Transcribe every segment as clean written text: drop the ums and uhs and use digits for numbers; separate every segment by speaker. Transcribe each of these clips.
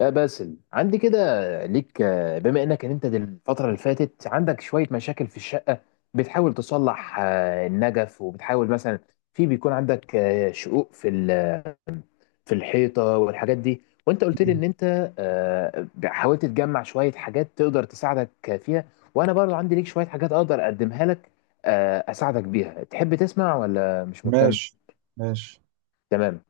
Speaker 1: يا باسل عندي كده ليك. بما انك إن انت دل- الفترة اللي فاتت عندك شوية مشاكل في الشقة، بتحاول تصلح النجف، وبتحاول مثلا في بيكون عندك شقوق في في الحيطة والحاجات دي. وانت قلت لي
Speaker 2: مم.
Speaker 1: ان انت حاولت تجمع شوية حاجات تقدر تساعدك فيها، وانا برضو عندي ليك شوية حاجات اقدر اقدمها لك، اساعدك بيها. تحب تسمع ولا مش مهتم؟
Speaker 2: ماشي ماشي.
Speaker 1: تمام.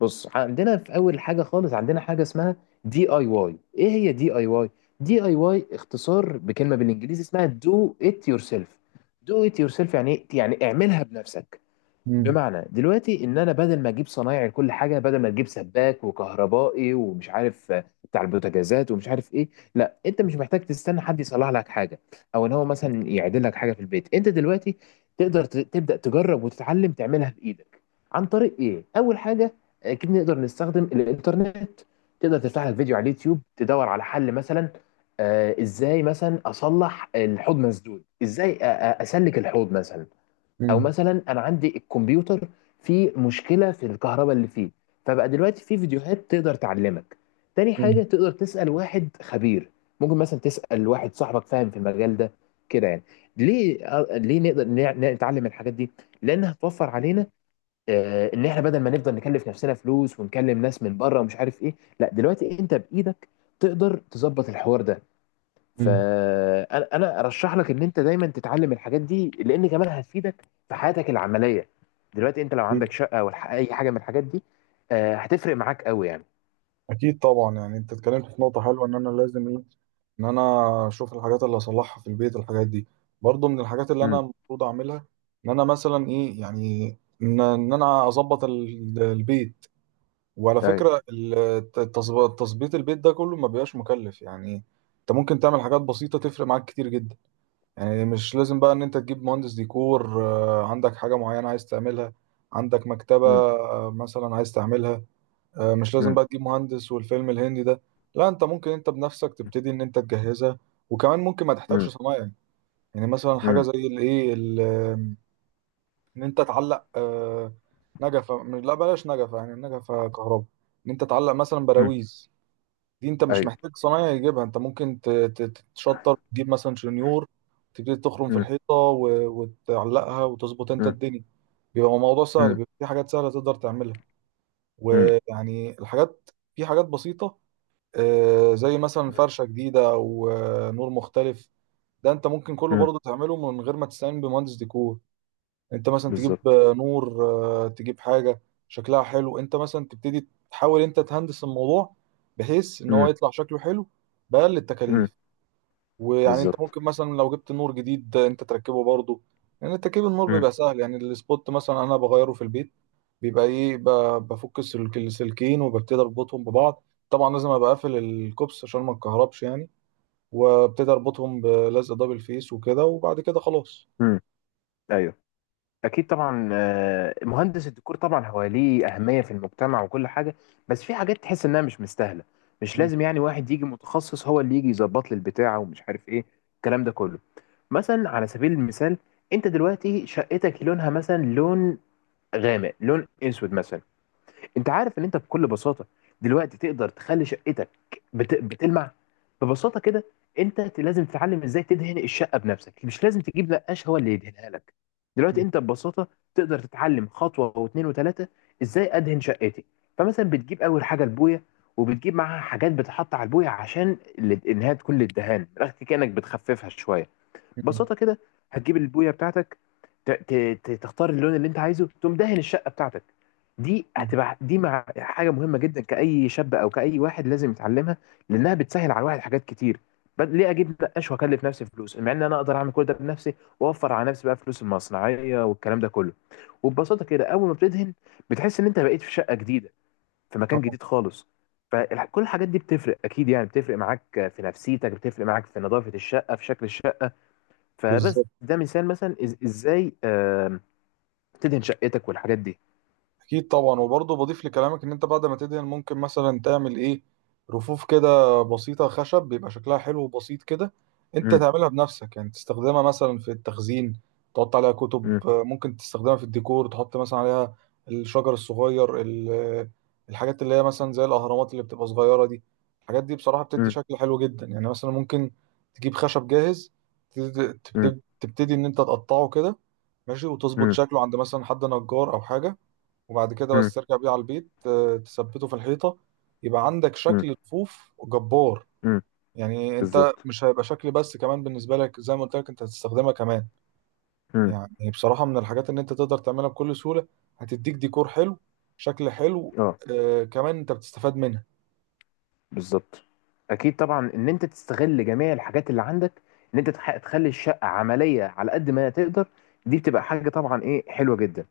Speaker 1: بص، عندنا في اول حاجه خالص عندنا حاجه اسمها دي اي واي. ايه هي دي اي واي؟ دي اي واي اختصار بكلمه بالانجليزي اسمها دو ات يور سيلف. دو ات يور سيلف يعني إيه؟ يعني اعملها بنفسك.
Speaker 2: مم.
Speaker 1: بمعنى دلوقتي ان انا بدل ما اجيب صنايعي لكل حاجه، بدل ما تجيب سباك وكهربائي ومش عارف بتاع البوتاجازات ومش عارف ايه، لا، انت مش محتاج تستنى حد يصلح لك حاجه او ان هو مثلا يعدل لك حاجه في البيت. انت دلوقتي تقدر تبدا تجرب وتتعلم تعملها بايدك. عن طريق ايه؟ اول حاجه، اكيد نقدر نستخدم الانترنت، تقدر تفتح لك فيديو على اليوتيوب تدور على حل. مثلا ازاي مثلا اصلح الحوض مسدود، ازاي اسلك الحوض مثلا. او
Speaker 2: مم.
Speaker 1: مثلا انا عندي الكمبيوتر فيه مشكله في الكهرباء اللي فيه، فبقى دلوقتي في فيديوهات تقدر تعلمك. تاني
Speaker 2: مم.
Speaker 1: حاجه، تقدر تسال واحد خبير، ممكن مثلا تسال واحد صاحبك فاهم في المجال ده كده يعني. ليه ليه نقدر نتعلم الحاجات دي؟ لانها هتوفر علينا، ان احنا بدل ما نفضل نكلف نفسنا فلوس ونكلم ناس من بره ومش عارف ايه، لا، دلوقتي انت بايدك تقدر تظبط الحوار ده.
Speaker 2: مم.
Speaker 1: فانا ارشح لك ان انت دايما تتعلم الحاجات دي، لان كمان هتفيدك في حياتك العمليه. دلوقتي انت لو
Speaker 2: أكيد.
Speaker 1: عندك شقه او اي حاجه من الحاجات دي، هتفرق معاك قوي يعني.
Speaker 2: أكيد طبعا، يعني أنت اتكلمت في نقطة حلوة، إن أنا أشوف الحاجات اللي أصلحها في البيت. الحاجات دي برضو من الحاجات اللي أنا
Speaker 1: امم
Speaker 2: المفروض أعملها. إن أنا مثلا إيه يعني، إن أنا أظبط البيت. وعلى
Speaker 1: ايوه.
Speaker 2: فكرة تظبيط البيت ده كله ما بيبقاش مكلف يعني. أنت ممكن تعمل حاجات بسيطة تفرق معاك كتير جدا. يعني مش لازم بقى ان انت تجيب مهندس ديكور، عندك حاجة معينة عايز تعملها، عندك مكتبة،
Speaker 1: امم
Speaker 2: مثلا عايز تعملها. مش لازم
Speaker 1: امم
Speaker 2: بقى تجيب مهندس والفيلم الهندي ده. لا، انت ممكن انت بنفسك تبتدي ان انت تجهزها، وكمان ممكن ما تحتاجش
Speaker 1: امم
Speaker 2: صنايعي. يعني مثلا حاجة
Speaker 1: امم
Speaker 2: زي ان انت تعلق، نجفة. لا بلاش نجفة، يعني النجفة كهرباء. ان انت تعلق مثلا
Speaker 1: أمم.
Speaker 2: براويز، دي انت مش
Speaker 1: ايوه.
Speaker 2: محتاج صنايعي يجيبها، انت ممكن تتشطر تجيب مثلا شنيور، تبتدي تخرم في
Speaker 1: امم
Speaker 2: الحيطه وتعلقها وتظبط انت
Speaker 1: امم
Speaker 2: الدنيا. بيبقى الموضوع سهل،
Speaker 1: امم
Speaker 2: بيبقى في حاجات سهله تقدر تعملها.
Speaker 1: أمم.
Speaker 2: ويعني الحاجات، في حاجات بسيطه، زي مثلا فرشه جديده او نور مختلف. ده انت ممكن كله
Speaker 1: امم
Speaker 2: برضه تعمله من غير ما تستعين بمهندس ديكور. انت مثلا تجيب،
Speaker 1: بالظبط.
Speaker 2: نور، تجيب حاجه شكلها حلو، انت مثلا تبتدي تحاول انت تهندس الموضوع بحيث ان هو
Speaker 1: امم
Speaker 2: يطلع شكله حلو بأقل
Speaker 1: امم
Speaker 2: التكاليف. ويعني انت
Speaker 1: بالظبط.
Speaker 2: ممكن مثلا لو جبت نور جديد، انت تركبه برضه. يعني تركيب النور
Speaker 1: امم
Speaker 2: بيبقى سهل. يعني السبوت مثلا انا بغيره في البيت، بيبقى ايه، بفك السلكين وببتدي اربطهم ببعض. طبعا لازم ابقى قافل الكوبس عشان ما اتكهربش يعني، وابتدي اربطهم بلزق دبل فيس وكده، وبعد كده خلاص.
Speaker 1: امم ايوه. اكيد طبعا، مهندس الديكور طبعا هو ليه اهميه في المجتمع وكل حاجه، بس في حاجات تحس انها مش مستاهله. مش
Speaker 2: م-
Speaker 1: لازم يعني واحد يجي متخصص هو اللي يجي يظبط لي البتاعه ومش عارف ايه الكلام ده كله. مثلا على سبيل المثال، انت دلوقتي شقتك لونها مثلا لون غامق، لون اسود مثلا. انت عارف ان انت بكل بساطه دلوقتي تقدر تخلي شقتك بتلمع ببساطه كده. انت لازم تتعلم ازاي تدهن الشقه بنفسك، مش لازم تجيب نقاش هو اللي يدهنها لك.
Speaker 2: م-
Speaker 1: دلوقتي انت ببساطه تقدر تتعلم خطوه واثنين وثلاثه ازاي ادهن شقتي. فمثلا بتجيب اول حاجه البويه، وبتجيب معاها حاجات بتحط على البويه عشان انها تكون للدهان من الاخر كانك بتخففها شويه.
Speaker 2: م-
Speaker 1: ببساطه كده هتجيب البويه بتاعتك، تختار اللون اللي انت عايزه، تقوم دهن الشقه بتاعتك. دي
Speaker 2: م.
Speaker 1: هتبقى دي مع حاجه مهمه جدا كاي شاب او كاي واحد لازم يتعلمها، لانها بتسهل على الواحد حاجات كتير. ليه اجيب نقاش واكلف نفسي فلوس مع ان انا اقدر اعمل كل ده بنفسي واوفر على نفسي بقى فلوس المصنعيه والكلام ده كله؟ وببساطه كده، اول ما بتدهن بتحس ان انت بقيت في شقه جديده، في مكان
Speaker 2: اه.
Speaker 1: جديد خالص. فكل الحاجات دي بتفرق اكيد يعني، بتفرق معاك في نفسيتك، بتفرق معاك في نظافه الشقه، في شكل الشقه. فبس
Speaker 2: بالظبط.
Speaker 1: ده مثال مثلا، ازاي تدهن شقتك والحاجات دي.
Speaker 2: اكيد طبعا، وبرضه بضيف لكلامك ان انت بعد ما تدهن ممكن مثلا تعمل ايه، رفوف كده بسيطه خشب بيبقى شكلها حلو وبسيط كده. انت
Speaker 1: مم،
Speaker 2: تعملها بنفسك، يعني تستخدمها مثلا في التخزين، تحط عليها كتب،
Speaker 1: مم،
Speaker 2: ممكن تستخدمها في الديكور، تحط مثلا عليها الشجر الصغير الحاجات اللي هي مثلا زي الاهرامات اللي بتبقى صغيره دي. الحاجات دي بصراحه بتدي
Speaker 1: مم،
Speaker 2: شكل حلو جدا. يعني مثلا ممكن تجيب خشب جاهز،
Speaker 1: مم،
Speaker 2: تبتدي ان انت تقطعه كده، ماشي، وتظبط
Speaker 1: مم،
Speaker 2: شكله عند مثلا حد نجار او حاجه، وبعد كده بس ترجع بيه على البيت، تثبته في الحيطة، يبقى عندك
Speaker 1: مم،
Speaker 2: شكل رفوف جبار.
Speaker 1: مم،
Speaker 2: يعني انت
Speaker 1: بالظبط.
Speaker 2: مش هيبقى شكل بس، كمان بالنسبة لك زي ما قلت لك انت هتستخدمها كمان.
Speaker 1: مم،
Speaker 2: يعني بصراحة من الحاجات ان انت تقدر تعملها بكل سهولة، هتديك ديكور حلو، شكل حلو،
Speaker 1: اه.
Speaker 2: كمان انت بتستفاد منها.
Speaker 1: بالظبط. اكيد طبعا، ان انت تستغل جميع الحاجات اللي عندك، ان انت تخلي الشقه عمليه على قد ما تقدر. دي بتبقى حاجه طبعا ايه حلوه جدا.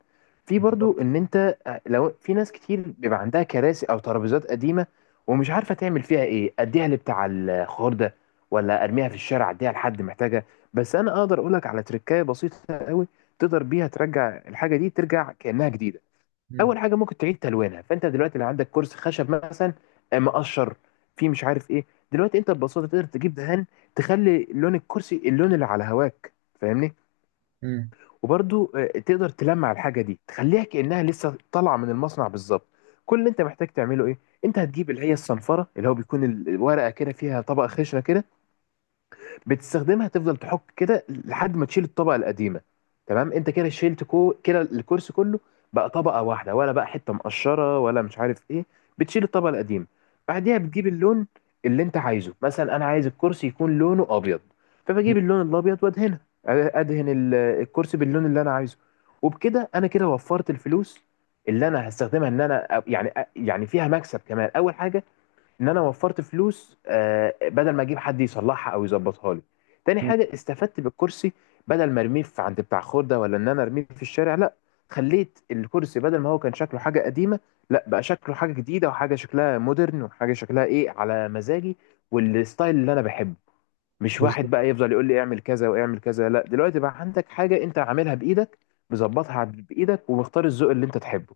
Speaker 1: في
Speaker 2: بالظبط.
Speaker 1: برضو ان انت لو في ناس كتير بيبقى عندها كراسي او ترابيزات قديمه ومش عارفه تعمل فيها ايه. اديها لبتاع الخضار ده، ولا ارميها في الشارع، اديها لحد محتاجها. بس انا اقدر اقولك على تركايه بسيطه قوي تقدر بيها ترجع الحاجه دي ترجع كانها جديده.
Speaker 2: مم.
Speaker 1: اول حاجه ممكن تعيد تلوينها. فانت دلوقتي لو عندك كرسي خشب مثلا مقشر فيه مش عارف ايه، دلوقتي انت ببساطه تقدر تجيب دهان، تخلي لون الكرسي اللون اللي على هواك، فاهمني؟
Speaker 2: مم.
Speaker 1: وبرضو تقدر تلمع الحاجه دي، تخليها كانها لسه طالعه من المصنع بالظبط. كل اللي انت محتاج تعمله ايه؟ انت هتجيب اللي هي الصنفره، اللي هو بيكون الورقه كده فيها طبقه خشنه كده، بتستخدمها تفضل تحك كده لحد ما تشيل الطبقه القديمه. تمام، انت كده شيلت كو كده الكرسي كله، بقى طبقه واحده، ولا بقى حته مقشره ولا مش عارف ايه. بتشيل الطبقه القديمه، بعديها بتجيب اللون اللي انت عايزه. مثلا انا عايز الكرسي يكون لونه ابيض،
Speaker 2: مم.
Speaker 1: فبجيب اللون الابيض وادهنها، ادهن الكرسي باللون اللي انا عايزه. وبكده انا كده وفرت الفلوس اللي انا هستخدمها، ان انا يعني فيها مكسب كمان. اول حاجه ان انا وفرت فلوس، بدل ما اجيب حد يصلحها او يظبطها لي. تاني
Speaker 2: مم.
Speaker 1: حاجه استفدت بالكرسي، بدل ما ارميه في عند بتاع خردة ولا ان انا ارميه في الشارع، لا، خليت الكرسي بدل ما هو كان شكله حاجه قديمه، لا، بقى شكله حاجه جديده، وحاجه شكلها مودرن، وحاجه شكلها ايه على مزاجي والستايل اللي انا بحبه. مش واحد
Speaker 2: بالظبط.
Speaker 1: بقى يفضل يقول لي اعمل كذا واعمل كذا، لا، دلوقتي بقى عندك حاجه انت عاملها بايدك، مظبطها بايدك، ومختار الذوق اللي انت تحبه.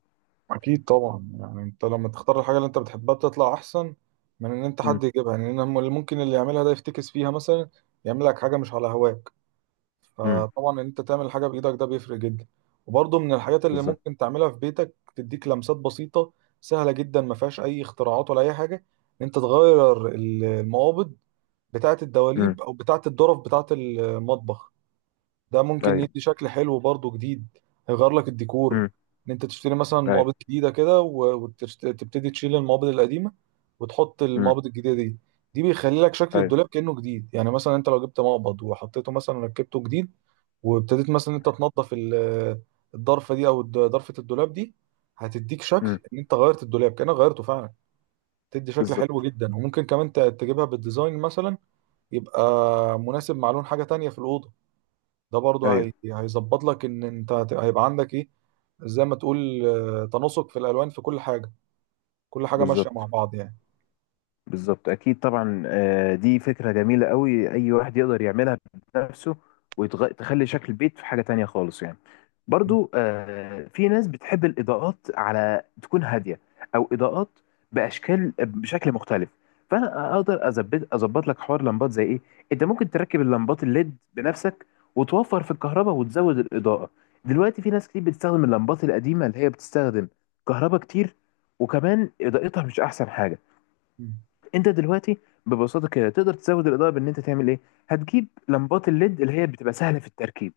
Speaker 2: اكيد طبعا، يعني انت لما تختار الحاجة اللي انت بتحبها بتطلع احسن من ان انت
Speaker 1: امم
Speaker 2: حد يجيبها. يعني إن اللي ممكن اللي يعملها ده يفتكس فيها مثلا، يعمل لك حاجة مش على هواه.
Speaker 1: امم
Speaker 2: فطبعا ان انت تعمل حاجه بايدك ده بيفرق جدا. وبرضه من الحاجات اللي
Speaker 1: بالظبط.
Speaker 2: ممكن تعملها في بيتك تديك لمسات بسيطه، سهله جدا، ما فيهاش اي اختراعات ولا اي حاجه، ان انت تغير المقابض بتاعه
Speaker 1: امم
Speaker 2: الدواليب او بتاعه الظرف بتاعه المطبخ. ده ممكن
Speaker 1: ايوه.
Speaker 2: يدي شكل حلو برضو جديد، هيغير لك الديكور.
Speaker 1: امم
Speaker 2: ان انت تشتري مثلا
Speaker 1: ايوه.
Speaker 2: مقابض جديدة كده وتبتدي تشيل المقابض القديمة وتحط
Speaker 1: امم
Speaker 2: المقابض الجديدة دي، دي بيخلي لك شكل
Speaker 1: ايوه.
Speaker 2: الدولاب كأنه جديد. يعني مثلا انت لو جبت مقبض وحطيته مثلا ركبته جديد، وابتديت مثلا انت تنظف الضرفة دي او ضرفة الدولاب دي، هتديك
Speaker 1: إمم،
Speaker 2: شكل ان انت غيرت الدولاب كأنك غيرته فعلا. تدي شكل حلو
Speaker 1: بالضبط،
Speaker 2: جدا. وممكن كمان تجيبها بالديزاين مثلا، يبقى مناسب مع لون حاجة تانية في الأوضة. ده برضه
Speaker 1: أيوه،
Speaker 2: هيظبط لك ان انت هيبقى عندك ايه، زي ما تقول، تناسق في الالوان في كل حاجه، كل حاجه ماشيه مع
Speaker 1: بالضبط.
Speaker 2: بعض يعني.
Speaker 1: بالظبط. اكيد طبعا، دي فكره جميله قوي اي واحد يقدر يعملها بنفسه، وتخلي شكل البيت في حاجه تانية خالص يعني.
Speaker 2: مم.
Speaker 1: برضو في ناس بتحب الاضاءات على تكون هاديه، او اضاءات باشكال بشكل مختلف. فانا اقدر اظبط لك حوار لمبات زي ايه. انت ممكن تركب اللمبات الليد بنفسك وتوفر في الكهرباء وتزود الاضاءه. دلوقتي في ناس كتير بتستخدم اللمبات القديمه اللي هي بتستخدم كهرباء كتير، وكمان اضاءتها مش احسن حاجه.
Speaker 2: مم.
Speaker 1: انت دلوقتي ببساطه كده تقدر تزود الاضاءه بان انت تعمل ايه. هتجيب لمبات الليد اللي هي بتبقى سهله في التركيب.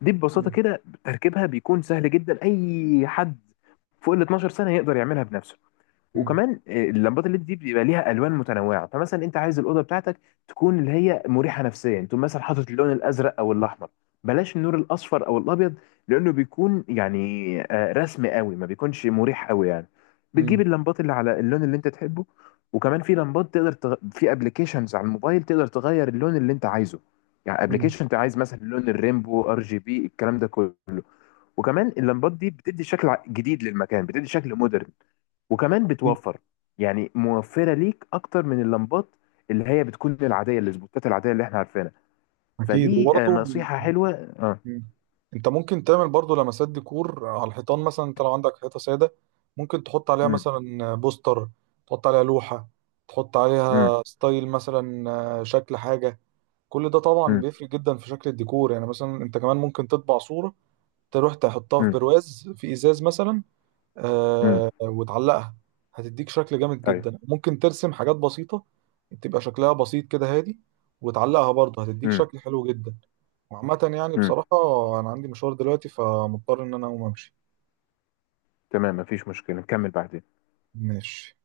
Speaker 1: دي ببساطه
Speaker 2: مم.
Speaker 1: كده تركيبها بيكون سهل جدا، اي حد فوق ال 12 سنه يقدر يعملها بنفسه.
Speaker 2: مم.
Speaker 1: وكمان اللمبات الليد دي بيبقى ليها الوان متنوعه، فمثلا انت عايز الاوضه بتاعتك تكون اللي هي مريحه نفسيا، تقوم مثلا حاطط اللون الازرق او الاحمر، بلاش النور الاصفر او الابيض، لانه بيكون يعني رسمي قوي، ما بيكونش مريح قوي يعني. بتجيب
Speaker 2: مم.
Speaker 1: اللمبات اللي على اللون اللي انت تحبه. وكمان في لمبات تقدر في ابلكيشنز على الموبايل تقدر تغير اللون اللي انت عايزه، يعني
Speaker 2: مم.
Speaker 1: ابلكيشن انت عايز مثلا لون الريمبو ار جي بي الكلام ده كله. وكمان اللمبات دي بتدي شكل جديد للمكان، بتدي شكل مودرن، وكمان
Speaker 2: اكيد.
Speaker 1: بتوفر، يعني موفرة ليك أكتر من اللمبات اللي هي بتكون العادية، السبوتات العادية اللي احنا عارفينها.
Speaker 2: أكيد.
Speaker 1: فدي
Speaker 2: وبرضه،
Speaker 1: نصيحة حلوة. اه.
Speaker 2: مم، انت ممكن تعمل برضه لمسات ديكور على الحيطان. مثلا انت لو عندك حيطه ساده، ممكن تحط عليها
Speaker 1: امم
Speaker 2: مثلا بوستر، تحط عليها لوحه، تحط
Speaker 1: امم
Speaker 2: عليها ستايل مثلا، شكل حاجه. كل ده طبعا بيفرق جدا في شكل الديكور. يعني مثلا انت كمان ممكن تطبع صوره، تروح تحطها في
Speaker 1: امم
Speaker 2: برواز في ازاز مثلا،
Speaker 1: امم
Speaker 2: وتعلقها، هتديك شكل جامد
Speaker 1: ايوه.
Speaker 2: جدا. ممكن ترسم حاجات بسيطة تبقى شكلها بسيط كده هادي، وتعلقها برضه هتديك
Speaker 1: امم
Speaker 2: شكل حلو جدا. وعامة يعني
Speaker 1: امم
Speaker 2: بصراحة، أنا عندي مشوار دلوقتي فمضطر إن أنا أقوم أمشي.
Speaker 1: تمام، مفيش مشكلة، نكمل بعدين.
Speaker 2: ماشي.